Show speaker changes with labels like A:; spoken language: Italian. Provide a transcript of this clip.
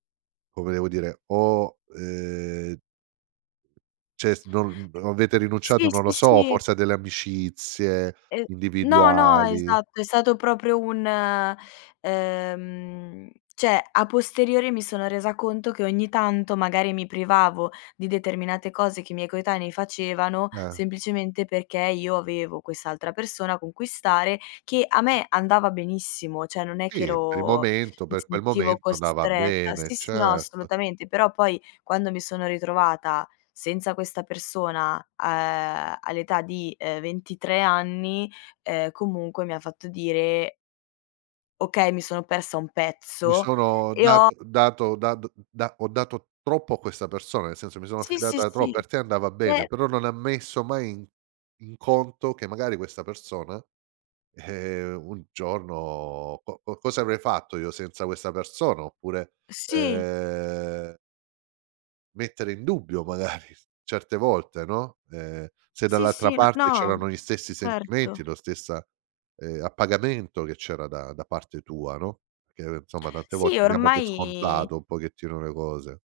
A: Come devo dire? Ho, ehm Cioè, s non avete
B: Sì,
A: rinunciato, non lo
B: sì,
A: so,
B: sì.
A: forse a delle amicizie
B: Ehm, no, no,
A: individuali.
B: esatto, è stato proprio un ehm, cioè, a posteriori, mi sono resa conto che, ogni tanto, magari, mi privavo di determinate cose che i miei coetanei facevano,
A: Eh.
B: semplicemente perché io avevo quest'altra persona con cui stare, che a me andava benissimo, cioè, non è che
A: Sì, per il
B: ero
A: momento,
B: mi
A: per quel
B: sentivo
A: momento, andava
B: costretta.
A: bene,
B: Sì, sì, no,
A: certo.
B: assolutamente, però, poi, quando mi sono ritrovata senza questa persona a uhm, all'età, uhm, di 23 anni, ehm, comunque, mi ha fatto dire "Okay, mi sono persa un
A: Mi
B: pezzo".
A: sono
B: E
A: dat
B: ho
A: dato da d ho dato troppo a questa persona, nel senso, mi sono
B: Sì, sì,
A: fidata trop
B: sì.
A: per te andava bene,
B: Eh
A: però non ha messo mai in in conto che, magari, questa persona, eh, un giorno co co cosa avrei fatto io senza questa persona. Oppure,
B: Sì.
A: ehm mettere in dubbio magari certe volte, no, uhm, se
B: Sì,
A: dall'altra
B: sì, n
A: parte c'erano
B: no,
A: gli stessi
B: certo.
A: sentimenti, lo stessa, ehm, appagamento che c'era da da parte tua, no, perché, insomma, tante
B: Sì,
A: volte diamo per
B: ormai
A: scontato un pochettino le cose.